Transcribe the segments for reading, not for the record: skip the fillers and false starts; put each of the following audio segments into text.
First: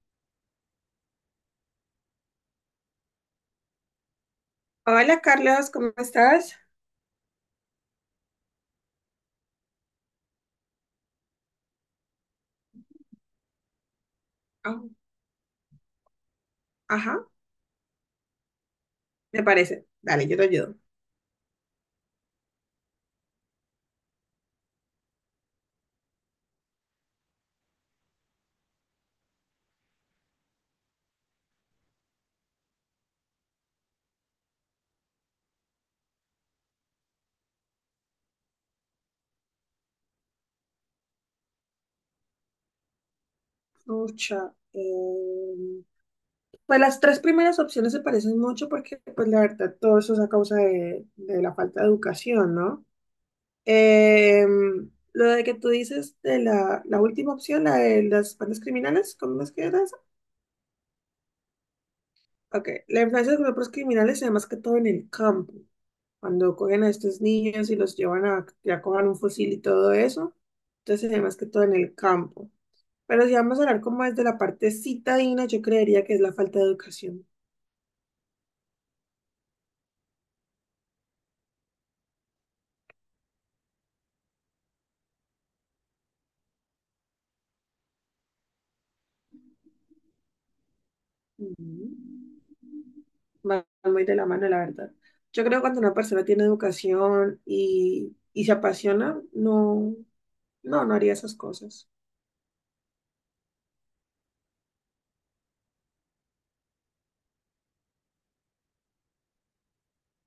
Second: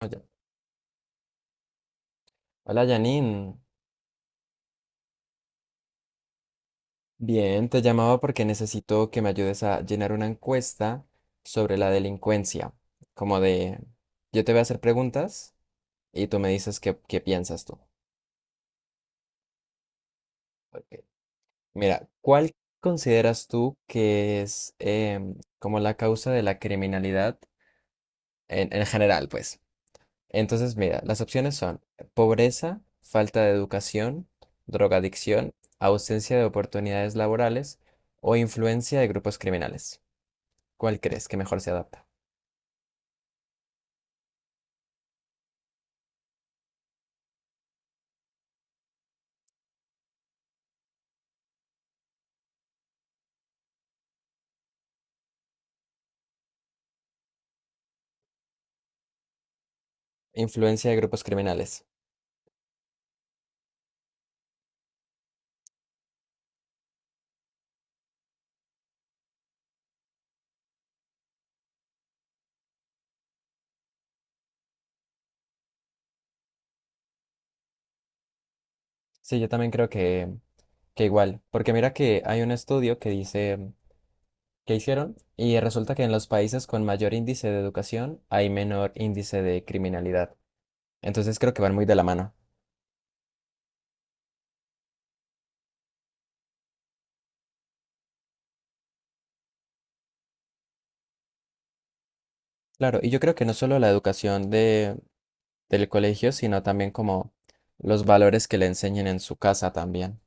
Hola hola, Janine. Hola Carlos, ¿cómo estás? Bien, te llamaba porque necesito que me ayudes a llenar una encuesta sobre la delincuencia. Como de, yo te voy a hacer Ah, preguntas y tú me dices qué ajá, piensas tú. me parece. Dale, yo te ayudo. Ok. Mira, ¿cuál consideras tú que es como la causa de la criminalidad en general, pues? Entonces, mira, las opciones son pobreza, falta de educación, drogadicción, ausencia de oportunidades laborales o influencia de grupos criminales. ¿Cuál crees que mejor se adapta? Pucha, pues las tres primeras opciones se parecen mucho porque pues la verdad todo eso es a causa de la falta de educación, ¿no? Lo de que tú dices de la, la última opción, la de las bandas criminales, ¿cómo es que era? Influencia de grupos criminales. Ok, la influencia de los grupos criminales se da más que todo en el campo, cuando cogen a estos niños y los llevan a que acojan un fusil y todo eso, entonces se da más que todo en el campo. Pero si vamos a hablar como es de la parte citadina, yo creería que es la falta de educación. Sí, yo también que igual, porque mira que hay un estudio que dice que hicieron y resulta que en los países con mayor índice de educación hay menor índice de criminalidad. Entonces creo que van muy de la Mm. mano. Van muy de la mano, la verdad. Yo creo que cuando una persona tiene educación y se apasiona, no, no haría esas cosas. Claro, y yo creo que no solo la educación de del colegio, sino también como los valores que le enseñen en su casa también.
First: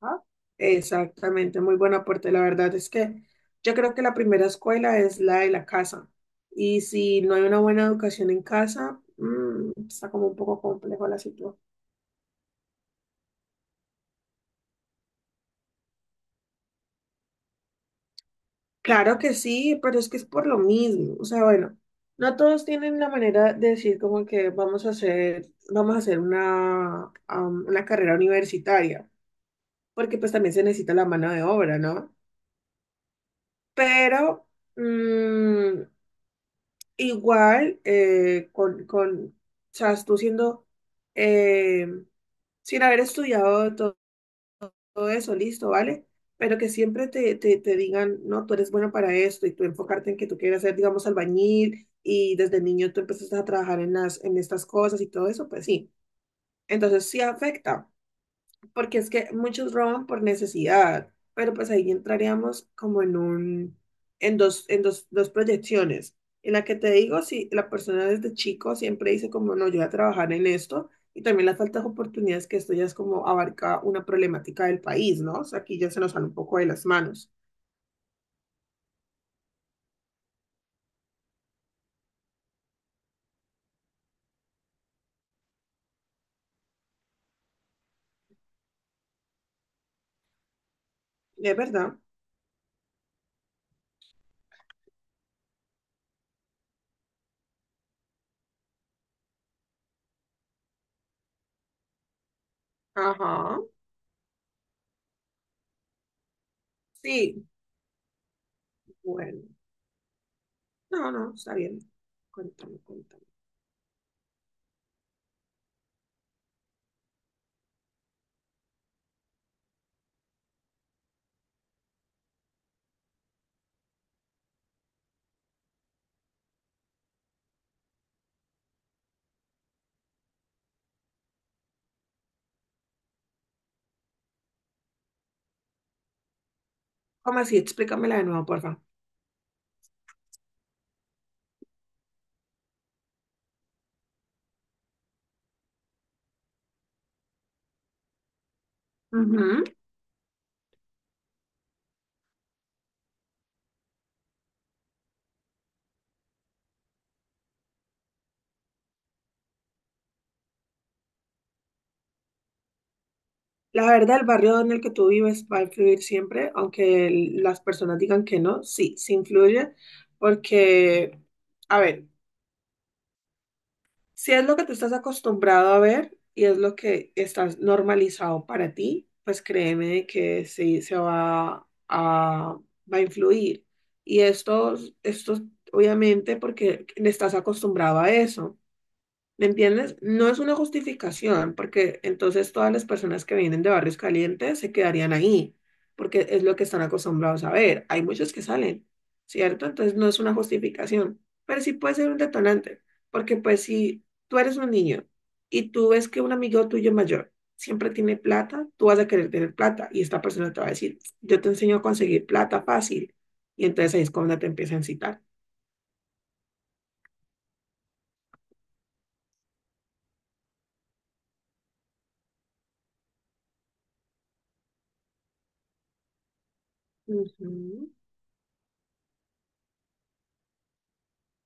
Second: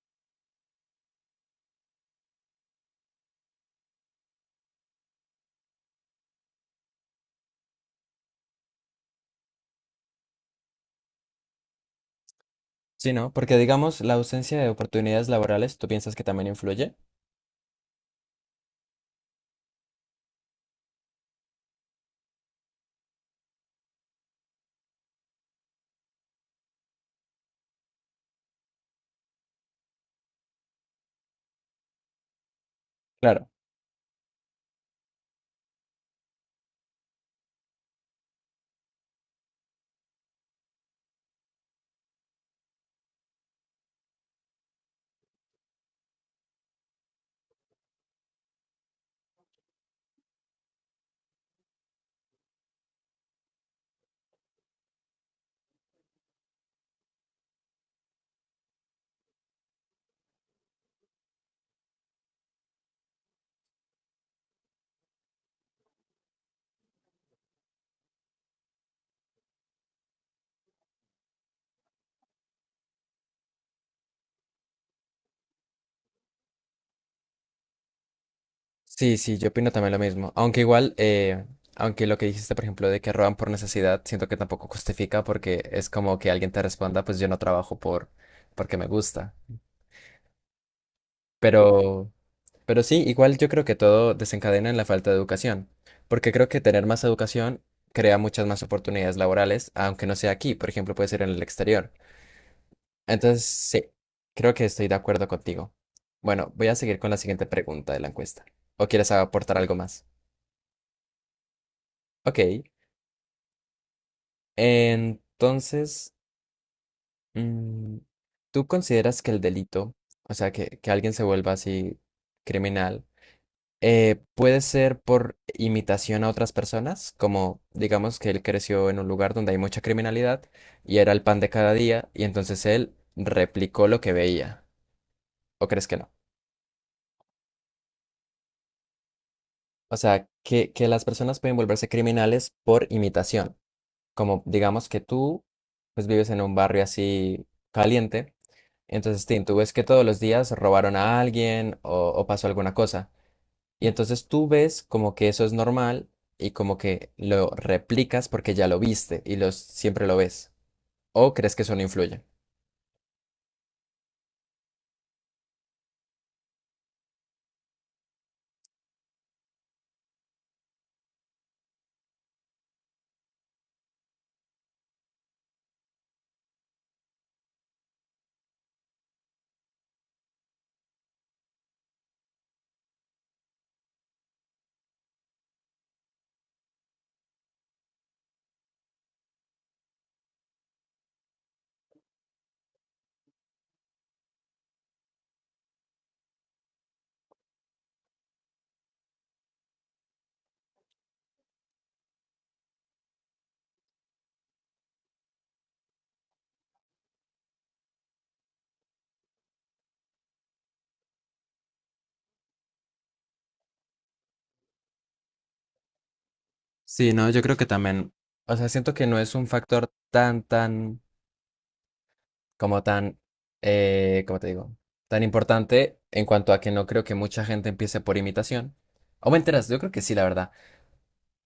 Ajá. Exactamente, muy buen aporte. La verdad es que yo creo que la primera escuela es la de la casa. Y si no hay una buena educación en casa, está como un poco complejo la situación. Sí, ¿no? Porque digamos, la ausencia de oportunidades laborales, ¿tú piensas que también influye? Claro que sí, pero es que es por lo mismo. O sea, bueno, no todos tienen la manera de decir como que vamos a hacer una, una carrera universitaria, porque pues también se necesita la mano de obra, ¿no? Claro. Pero... mm, Igual, o sea, tú siendo, eh, sin haber estudiado todo, eso, listo, ¿vale? Pero que siempre te, te digan, no, tú eres bueno para esto y tú enfocarte en que tú quieres ser, digamos, albañil y desde niño tú empezaste a trabajar en las, en estas cosas y todo eso, pues sí. Entonces sí afecta porque es que muchos roban por necesidad, pero pues ahí entraríamos como en un, en dos, en dos proyecciones. En la que te digo, si la persona desde chico siempre dice como, no, yo voy a trabajar en esto, y también las faltas de oportunidades, que esto ya es como abarca una problemática del país, ¿no? O sea, aquí ya se nos sale un poco de las manos. Sí, sí, yo opino también lo mismo. Aunque igual, aunque lo que dijiste, por ejemplo, de que roban por necesidad, siento que tampoco justifica porque es como que alguien te responda, pues yo no trabajo porque me gusta. ¿Es verdad? Pero, pero sí, igual yo creo que todo desencadena en la falta de educación, porque creo que tener más educación crea muchas más oportunidades laborales, aunque no sea aquí, por ejemplo, puede ser en el exterior. Entonces, Ajá. sí, creo que estoy de acuerdo contigo. Bueno, voy a seguir con la siguiente Sí, pregunta de la encuesta. ¿O quieres bueno. aportar algo más? No, no, está bien. Ok. Cuéntame, cuéntame. Entonces, mm, ¿tú consideras que el delito, o sea, que alguien se vuelva así criminal, puede ser por imitación a otras personas? Como, digamos, que él creció en un lugar donde hay mucha criminalidad y era el pan de cada día, y entonces él replicó lo que veía. ¿O crees que no? ¿Cómo así? Explícamela de nuevo, por O sea, que las personas pueden volverse criminales por imitación. Como, digamos, pues, vives en un barrio así caliente. Entonces, Tim, tú favor. ves que todos los días robaron a alguien o pasó alguna cosa. Y entonces tú ves como que eso es normal y como que lo replicas porque ya lo viste y los, siempre lo ves. ¿O crees que eso no influye? La verdad, el barrio en el que tú vives va a influir siempre, aunque las personas digan que no, sí, sí influye, porque, a ver, si es lo que tú estás acostumbrado a ver y es lo que estás normalizado para ti, pues créeme de que sí se va a, va a influir. Y esto obviamente porque estás acostumbrado a eso. ¿Me entiendes? No es una justificación, porque entonces todas las personas que vienen de barrios calientes se quedarían ahí, porque es lo que están acostumbrados a ver. Hay muchos que salen, ¿cierto? Entonces no es una justificación, pero sí puede ser un detonante, porque pues si tú eres un niño y tú ves que un amigo tuyo mayor siempre tiene plata, tú vas a querer tener plata y esta persona te va a decir, yo te enseño a conseguir plata fácil, y entonces ahí es cuando te empieza a incitar. Sí, no, yo creo que también. O sea, siento que no es un factor como tan, ¿cómo te digo? Tan importante en cuanto a que no creo que mucha gente Ujú. empiece por imitación. O me enteras, yo creo que sí, la verdad.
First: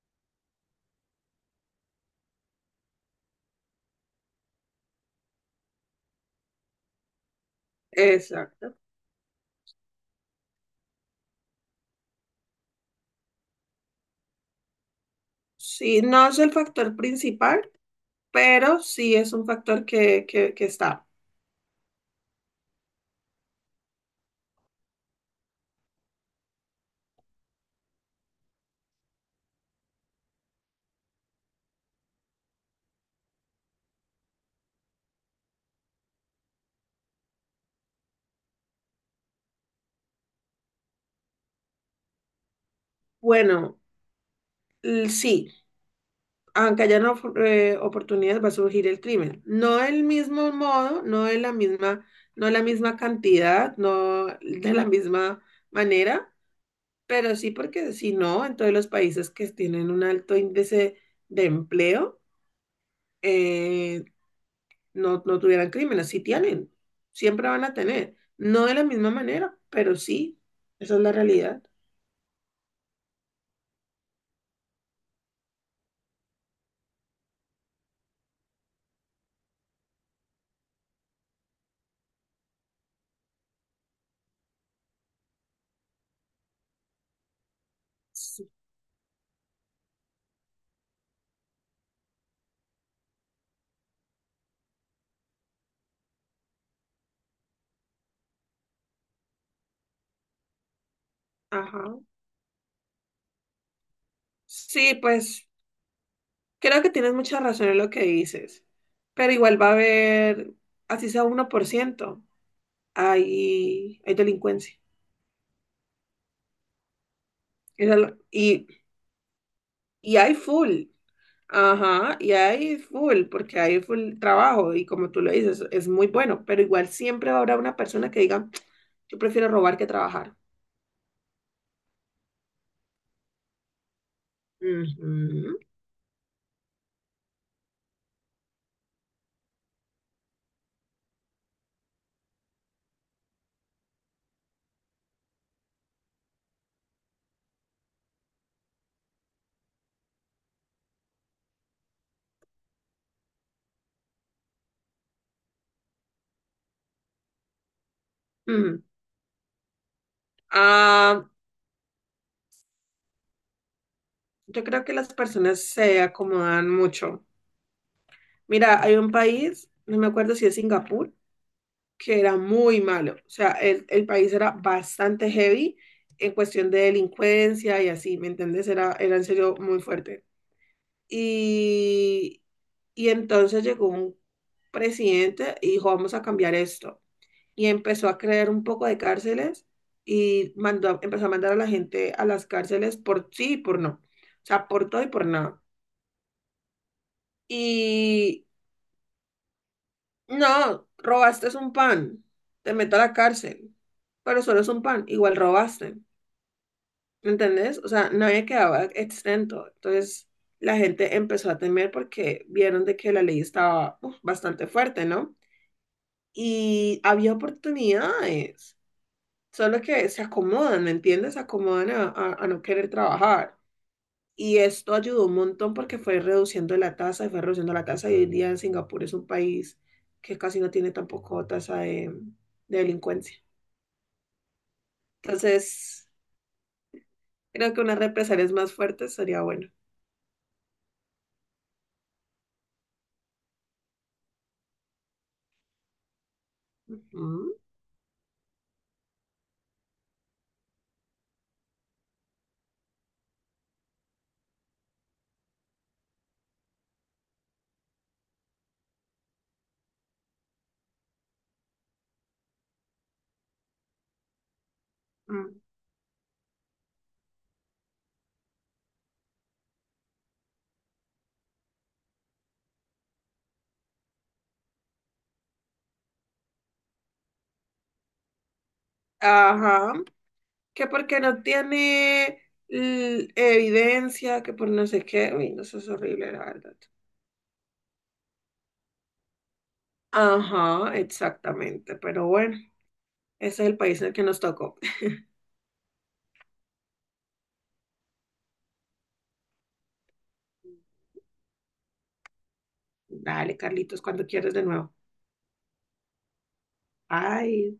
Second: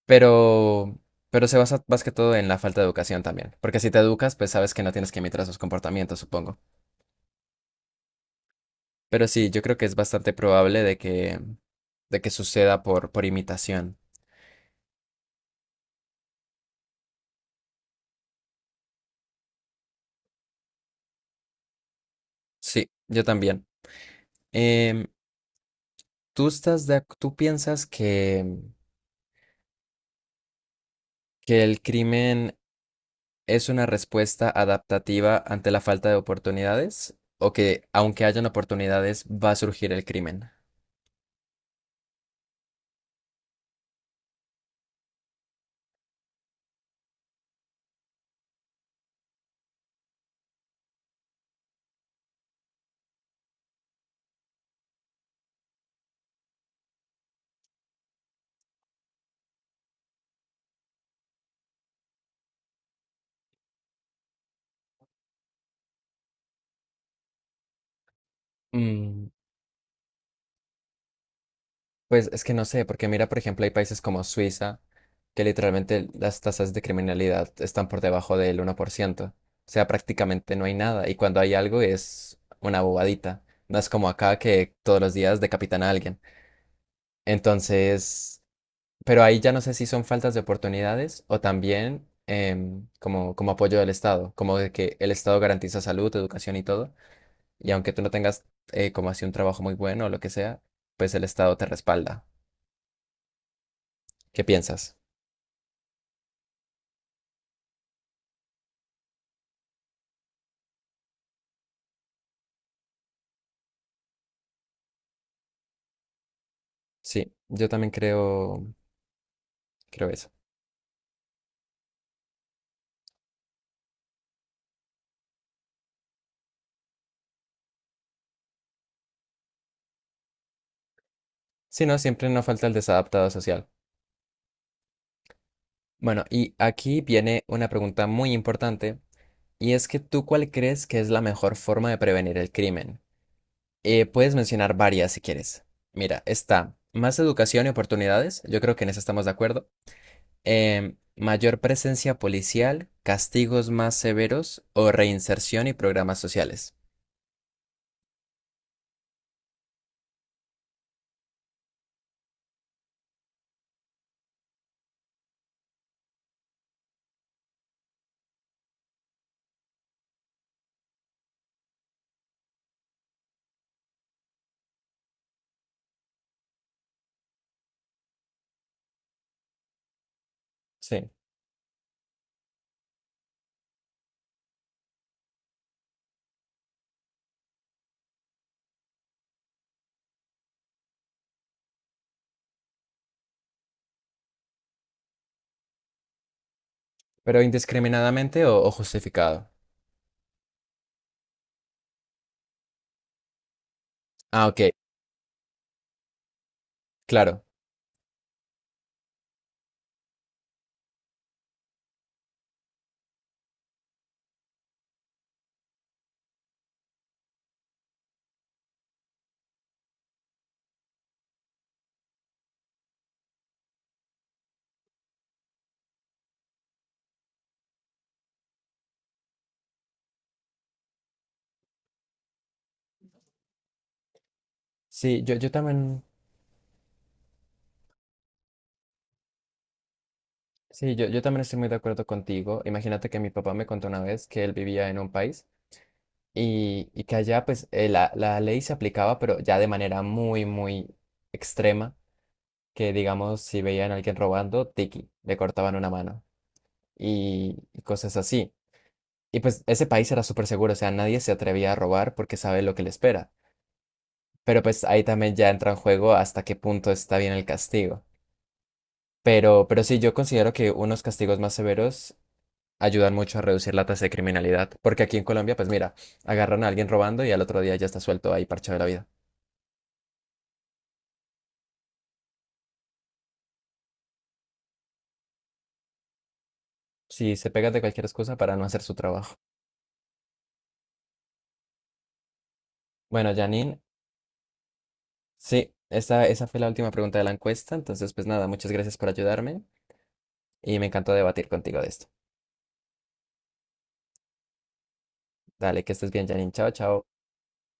Pero, pero se basa más que todo en la falta de educación también. Porque si te educas, pues sabes que no tienes que imitar sus comportamientos, supongo. Exacto. Pero sí, yo creo que es bastante probable de que suceda por imitación. Sí, no es el factor principal, pero sí es un factor que, que está. Sí, yo también. Em, ¿Tú estás tú piensas que el crimen es una respuesta adaptativa ante la falta de oportunidades? ¿O que aunque hayan oportunidades, va a surgir el crimen? Bueno, sí. Aunque haya no fu- oportunidad, va a surgir el crimen. No del mismo modo, no de la misma, no de la misma cantidad, no de la misma manera, pero sí porque si no, en todos los países que tienen un alto índice de empleo, eh, no, no tuvieran crímenes, sí tienen, siempre van a tener. No de la misma Mm, manera, pero sí, esa es la realidad. Pues es que no sé, porque mira, por ejemplo, hay países como Suiza, que literalmente las tasas de criminalidad están por debajo del 1%. O sea, prácticamente no hay nada. Y cuando hay algo es una bobadita. No es como acá que todos los días decapitan a alguien. Entonces, Sí. pero ahí ya no sé si son faltas de oportunidades o también como, como apoyo del Estado, como de que el Estado garantiza salud, educación y todo. Y aunque tú no tengas como así un trabajo muy bueno o lo que sea, pues el Estado te Ajá. respalda. ¿Qué Sí, piensas? pues. Creo que tienes mucha razón en lo que dices, pero igual va a haber, así sea 1% hay, hay delincuencia. Sí, yo también Eso es lo- creo, creo y eso. hay full, ajá, y hay full, porque hay full trabajo y como tú lo dices, es muy bueno, pero igual siempre habrá una persona que diga, yo prefiero robar que trabajar. Si no, siempre nos falta el desadaptado social. Ujú, Bueno, y aquí viene una pregunta muy importante, y es que tú cuál crees que es la mejor forma de prevenir el crimen. Puedes mencionar varias si quieres. Mira, está más educación y oportunidades, yo creo que en eso estamos de acuerdo. Em, mayor presencia policial, castigos más severos o reinserción y programas sociales. ujú. Ah, yo creo que las personas se acomodan mucho. Mira, hay un país, no me acuerdo si es Singapur, que era muy malo. O sea, el país era bastante heavy en cuestión de delincuencia y así, ¿me entiendes? Era, era en serio muy fuerte. Sí, Y, y entonces llegó un presidente y dijo, vamos a cambiar esto. Y empezó a crear un poco de cárceles y mandó, empezó a mandar a la gente a las cárceles por sí y por no. O sea, por todo y por nada. pero indiscriminadamente Y o justificado. no, robaste es un pan. Te meto a la cárcel. Pero Ah, solo es ok, un pan. Igual robaste. ¿Me claro. ¿Entendés? O sea, nadie quedaba exento. Entonces, la gente empezó a temer porque vieron de que la ley estaba uf, bastante fuerte, ¿no? Y había oportunidades. Solo que se acomodan, ¿me entiendes? Se acomodan a no querer trabajar. Y esto ayudó un montón porque fue reduciendo la tasa, y fue reduciendo la tasa y hoy en día Singapur es un país que casi no tiene tampoco tasa de delincuencia. Sí, yo, yo también, Entonces, creo que unas represalias más fuertes sería bueno. sí, yo también estoy muy de acuerdo contigo. Imagínate que mi papá me contó una vez que él vivía en un país y que allá Mm, pues la ley se aplicaba, pero ya de manera muy extrema, que digamos, si veían a alguien robando, tiki, le cortaban una mano y cosas así. Y pues ese país era súper seguro, o sea, nadie se atrevía a robar porque sabe lo que le espera. Pero pues ahí también ya mm. entra en juego hasta qué punto está bien el castigo. Pero sí, yo considero que unos castigos más severos ayudan mucho a reducir la tasa de criminalidad. Porque aquí en Colombia, pues mira, agarran a alguien robando y al otro día ya está suelto ahí parchado de la vida. Ajá, que porque no tiene evidencia, que por no sé qué, uy, no, eso es horrible, la verdad. Si se pegan de cualquier excusa para no hacer su trabajo. Ajá, exactamente, pero bueno, Bueno, ese es el Janine, país en el que nos tocó. sí, esa fue la última pregunta de la encuesta. Entonces, pues nada, muchas gracias por ayudarme y me encantó debatir contigo de esto. Dale, Carlitos, cuando quieres de nuevo. Dale, que estés bien, Janine. Chao, chao. Ay.